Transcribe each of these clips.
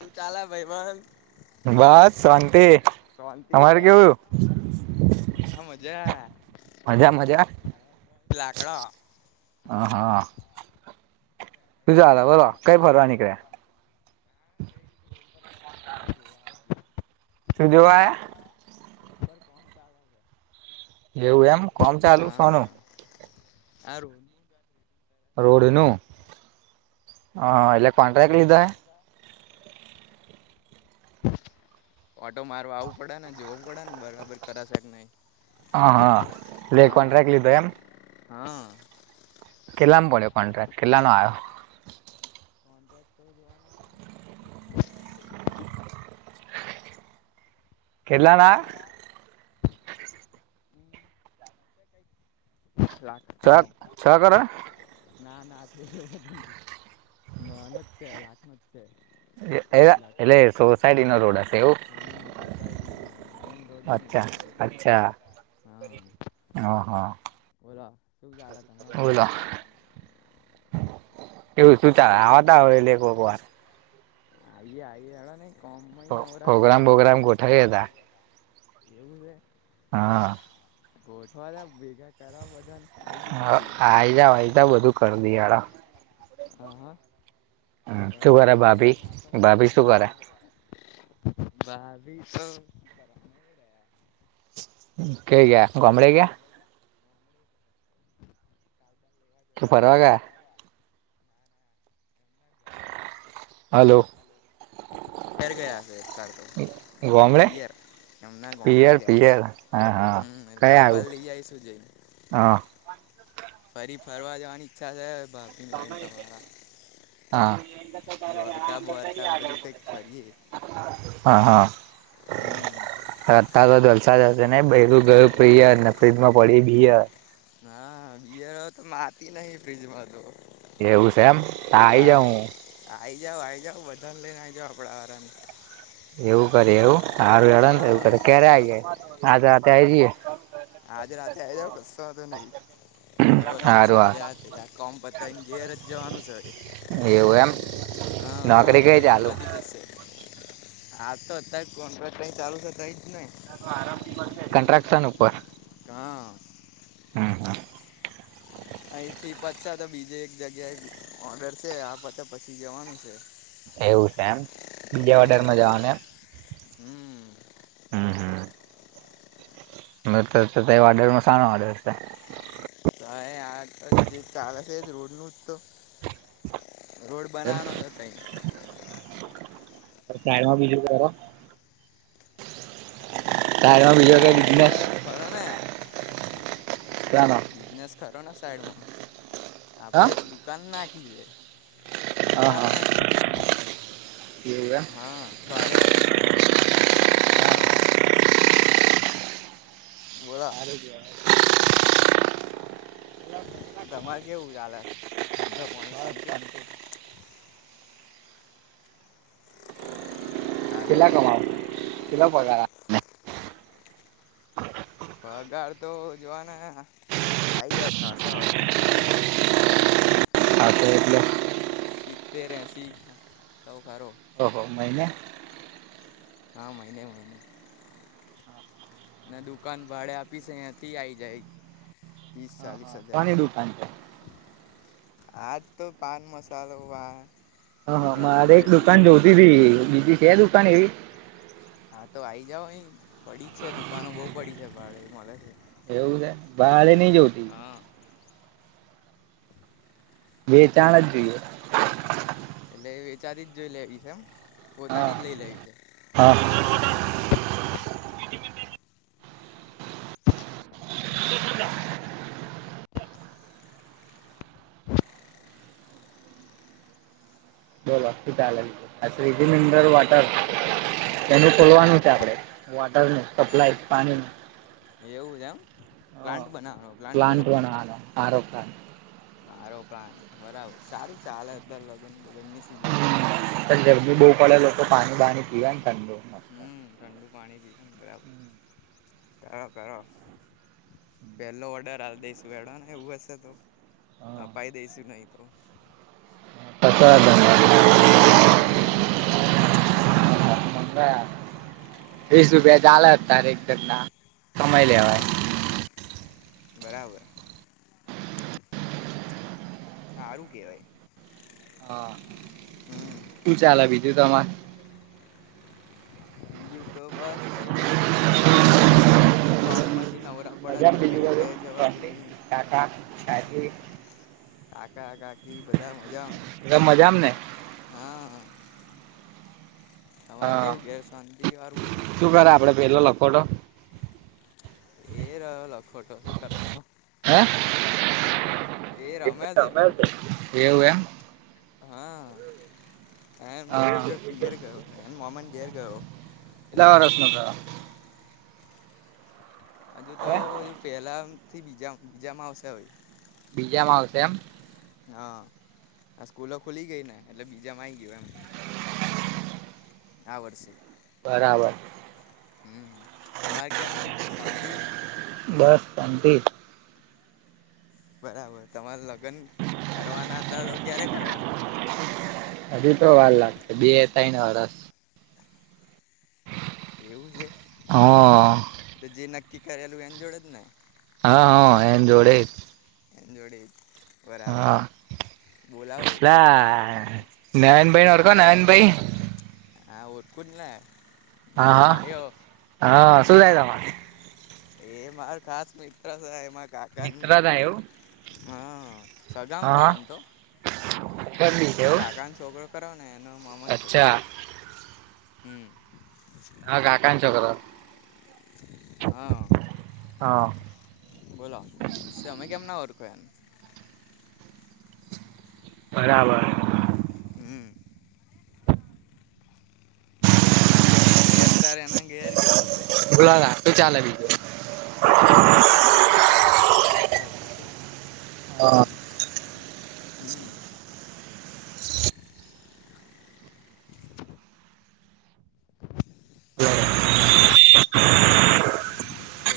શું ચાલે [unintelligible] બસ શાંતિ શાંતિ અમારે ને કેવું. આ મજા મજા મજા [unintelligible] હ હા [unintelligible] બોલો કઈ ફરવા નીકળે. [inaudible] આયા [unintelligible] એવું એમ કોમ ચાલુ સોનું. હારુ. રોડ નું હા એટલે કોન્ટ્રાક્ટ લીધ. ઓટો મારવા આવું પડે ને જોવું પડે ને બરાબર કરાશે કે નહી. હા હા લે હા કોન્ટ્રાક્ટ લીધો એમ. હા. કેટલામ પડ્યો કોન્ટ્રાક્ટ કેટલા નો આવ્યો. કોન્ટેક તો જોવાના કેટલાના [unintelligible] [unintelligible] કરે. ના ના છે એટલો બધું નહી ન ન જ છે લાખ ન જ છે. એક અઢી લાખ નો એટલે સોસાયટી નો રોડ હશે એવું હા સોસાયટી નો મેન રોડ નહી અચ્છા સોસાયટી નો. અચ્છા. હમ્મ. હ હા. બોલો શું ચાલ તમારે શાંતિ. એવું શું ચાલે આવતા હોય [unintelligible] એક વાર. આઈએ આઈએે [unintelligible] નહી કમમાં નવરા નહી પ્રોગ્રામ પડતા ને. [unintelligible] એવું છે. હા. ગોઠવા તા ભેગા કર બધા ને. હા આઈ જા વાઈ જાા બધું કરી દયળ. હ હા શું વરસાદ કરે વરસાદ ભાભી માસમ ભાભી શું વસમ કરે [unintelligible] [unintelligible] ઇકે [unintelligible] ગામ મળે ગયા. રહ્યા [inaudible] જવું [unintelligible] [inaudible] હલો. ઘર ગયા એક કર તો ગામડે પીયર. એમના ગમડી પિયર ગયાસ પિયર હા હા હમ એ કાર કયા બાર લઈ જઈશું જઈ. આવ્યું ફરી ફરવા જવાની. ઈચ્છા છે પણ હા. દ્વારકા બારકા બાજુ કઈક ફરીએે. હા હમ હા ટાલ [unintelligible] હશે ને બયરુ ગયું પ્રિય ને ફ્રિજ માં પડ્યું બિયર હા બિયર તો માતી નહી ફ્રિજમાં તો. એવું છે એમ ત્યા આ આવી જાવ તારે હું. આઈ જાઓ આઈ જાઓ બધાને લઈને આઈ જાઓ આપડા વાળની. એવું કરે એવું હારુંડે ને એવું હા કરે ક્યારે આવી જાય આજે રાતે આઈ જઈએ આજે રાતે આવી જાવ કસો વાંધો નહી નવરાત છે હારું આજે કોમ પતા ઘેર જ જવાનું છે. હારું એવું એમ હા નોકરી વત કઈ લગીન ચાલુ પતી જશે. હા તો અત્યારે કોન્ટ્રાક્ટ ચાલુ છે તઈ જ ને કન્ટ્રાકશન ઉપર હા હમ હમ અહીથી પતશે તો બીજે એક જગ્યાએ ઓર્ડર છે આ પતે પછી જવાનું છે. એવું છે એમ બીજા હમ ઓડરમાં જવાનું એમ. હમ હમ હમ મત તય ઓર્ડરમાં સાનો ઓર્ડર છે. તો એ આ જે ચલે છે રોડનું જ તો. રોડ બનાવાનો જ હતો. સાંઈડમાં બીજું કરો સાઈડમાં બીજો કઈ બિઝનેસ સાઈડમાં ખરો ને. સાનો બિઝનેસ ખરો ને સાઈડ માં હા આપડે દુ કાન નાખીએ હા હા એવુ એમ હા ભાડે આપી છે હા. બોલો હારું કેવાય તમારે કેવું ચાલે ધંધો પોણી શાંતિ કેવાય હાલો કેટલા કમાઓ કેટલો પગાર આ પગાર તો જોવાને આવી જાય ખાસો આવે છે આમ સારો એવો. આતો એટલે સીતેર એસી એવો ખરો ઓહો મહિને. હા મહિને મહિને ને દુકાન ભાડે આપીશ અયાથી આયી જાય ત્રીસ હા ચાલીસ હા હજાર. કોની દુકાન છે આજ તો પાન મસાલો. હા પડીકા મારે એક સિગરેટ દુકાન બિગરેટ જોતી હતી બીજી છે દુકાન એવી. હા તો આ આવી જાાવ અહી પડી જ છે દુકાનો બહુ પડી છે ભાડે મળે છે. એવું છે ભાડે ની જોતી હા બેચાણ જ જોઈએ. એટલે વેચાતી જ જોઈ લેવી છે એમ પોતાની હા જ લઈ લેવી છે. હા કરીએ આડા [unintelligible] મિનરલ વોટર એનું ખોલવાનું છે આપડે વોટરનું સપ્લાય પાણી નું એવું છે એમ પ્લાન્ટ બનાવાનો. પ્લાન્ટ બનોવાનો હારો પ્લાન્ટ મારો પ્લાન બરાબર સારું ચાલે લગનગનની સિઝનમાં બધી બહુ પડે લોકો પાણી બાણી પીવા ઠંડો હમ્મ ઠંડુ પાણી પી ને બરાબર પ પો પેલો ઓર્ડર હાલ દઈસુ એડવાને એવું હશે તો મંગાયા અપાઈ દઈશુ નહી તો [unintelligible] હમ્મ હ [inaudible] વીસ રૂપિયા ચાલે અત્યારે એક જણા કમાય હા લેવાય બરાબર હારું કેવાય હા હમ્મ શું ચાલે બીજું તમારે બીજું તો બસ કઈ નઈ હવે શું કરવાનું આ કોમત કે નવરા પડતું નહીં કહે જવાતું નહીં ટાટા [unintelligible] કાકા કાકી બધા મજા બધા મજામાં ને હા હ તમારે હા કેવું ઘેર શાંતિ વારું બધું શું કરે આપડે પેલો લખો તો એ રહ્યો લખોટો શું કરવાનો હે એ રમે છે [unintelligible] એવું એમ હા એ હા મમ્મી જોડ પિયર ગયો એ મોમા ને ઘેર ગયો કેટલા વારસ નો થયો હજુ તો હે એવું પહેલાં મથી બીજા બીજામાં આવશે હવે બીજામાં આવશે એમ હા સ્કૂલો ખુલી ગઈ ને એટલે બીજા માં આવી ગયો એમ આ વર્ષે બરાબર હમ્મ તમારે કેવું? હુ શાંતિ બસ શાંતિ બરાબર તમારે લગન કરવાના હતા તો ક્યારે કરવાના હજી તો વાર લાગશે બે તયને વરશ એવું છે હા તો જે નક્કી કરેલું એને જોડે જ ને હા હા એને જોડેજ એને જોડે બરાબર બોલાવજો તારે લગ્ન વગનમાં નયન ભાઈ ને ઓરખો નયન ભાઈ ને હા ઓળખું જ ને નયન હા કાઢ્યો હા હા શું થાય તમારે એ મારો ખાસ મિત્ર શે એમાં કાકા મિત્રતા એવું હા સગામા થાય હા આમ તો મારાં એવું કાકા નો છોકરો ખરો ને એનો મામા નો છોકરો અચ્છા હમ હા કાકાનો છોકરો હા હા બોલો શમે કેમના ઓળખો એને બરાબર હમ એ અત્યારે એના ઘેર ગયો શે બોલો શુ ચાલે બીજુ? બીજું તો શાંતિ વારું જ છે, અત્યારે તો શું. હા હમ [inaudible]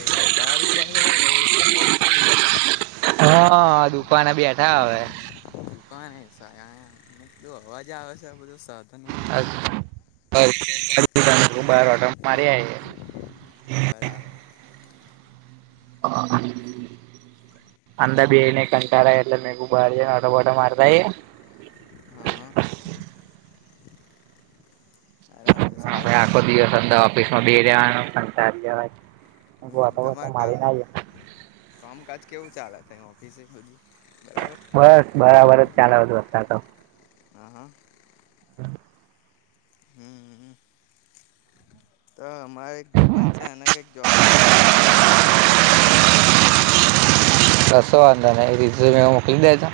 કે બહાર ઉભા સો કે રોડ પર બોર્ડ પર ઉભા સો? હા દુકાને બેઠા હવે કોને સાને કેટલું અવાજે આવે છે, બધું સાધું [unintelligible] બરાબર હા અંદ બેણી કંટરો આય એટલે મેકુ બાર જાય ને આટો બટો મારતા આયે હા-હા બરાબર સારું કહેવાય પણ ત્યાં ઓફિસ માં બેહી રેવાનું કંટારી જાવાય હ તમાર કામ કામકાજ કેવું ચાલે તહી ઓફિસે બધું બરાબર? બસ બરાબર જ ચાલે બધું [unintelligible] હા હા હા હમ તો અમારે એક ભાઈ બન છે, આને કંઈક જોબ બબ માટે તમે ઓફિસમાં વેર પડે તો કરજો સેટિંગ. કસુ વાંધો નઈ એ રીઝ મેમાં મોકલી દેજો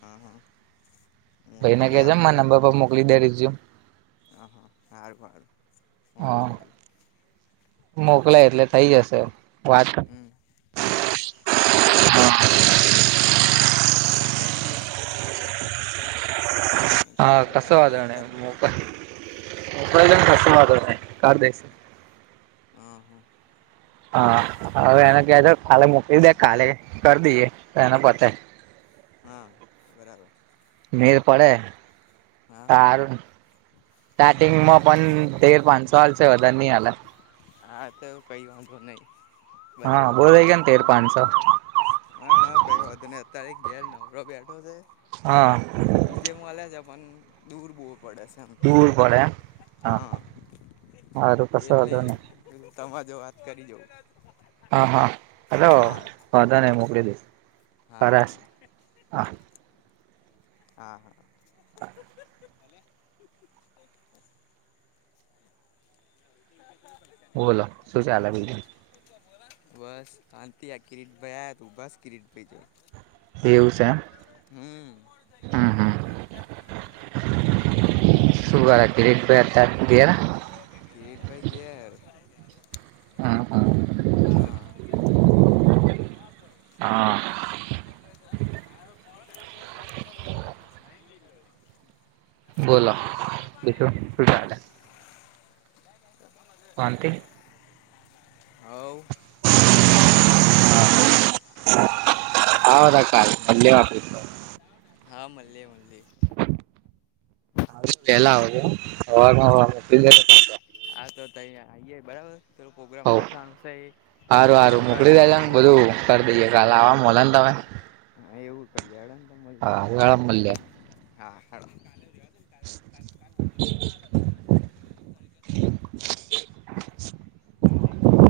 હા-હા ભાઈને કે જે મારા નંબર પર મોકલી દે રિઝયું હ-હા-હ સારુ સારુ મોક્લી આલી મોકલાય એટલે થઈ જશે વાત હમ બરાબર બે ત્રણ દિવસ થી કે કે કરતો હતો મેં હા કીધું કસું હારું હેડો વાંધો અત્યારે નઈ વાત મોકલ કરી લઉં મોકલી જો કસું વાંધો નઈ કર દેશ હા-હા હા હવે એને કેજો કાલે મોકલી દે કાલે કરી દઈએ તો એને પતે હા બરાબર. મેડ પડે હા આરુ હાચી સ્ટાર્ટિંગમાં વાત પણ તેર પાંચસો હાલસે બધારે ની આલે હા તો કઈ વાધો નહી હા બરાબર બો થઈ એટલા ગયા ને તેર પાંચસો હા-હા કઈ વાંધ નહી અત્યારે ઘેર નવરો બેઠો છે. હા જે મલે છે, પણ દૂર બો પડે એમ દૂર પડે એમ હા હારું કશો એટલે વાંધો નહી તમા જો વાત કરીજ હા-હા હલો વાધાને મોકલી દે હા-હા-હા-હા હા [inaudible] બોલો શું ચાલે બીજુ? બસ શાંતિ આ કિરીટ ભાઈ આયા તો ઊભા કિરીટ ભાઈ જો એવું સે. હમ હમ [inaudible] [unintelligible] કિરીટ ભાઈ ઘેર હા હા. ્યા જ ન હા જ સમય [unintelligible] જ જ [unintelligible] બોલો બીજું શું ચાલે? શાંતિ? હવ. હલા. આવદકા પજેવા [unintelligible] હા મળીએ મલ્લીએ. પેલા હવા [unintelligible] હા તો તઈ આઈયે બરાબર. પે પ્રગ્રામ ગોઠવાનુંસ, સારું ફોન કરજો જેવું એવું. લવાવામાંલ ને તમે. હા એવું કરી હડ મલ્લિક હા મળે હા. ત કજ [unintelligible] ચાલે [unintelligible]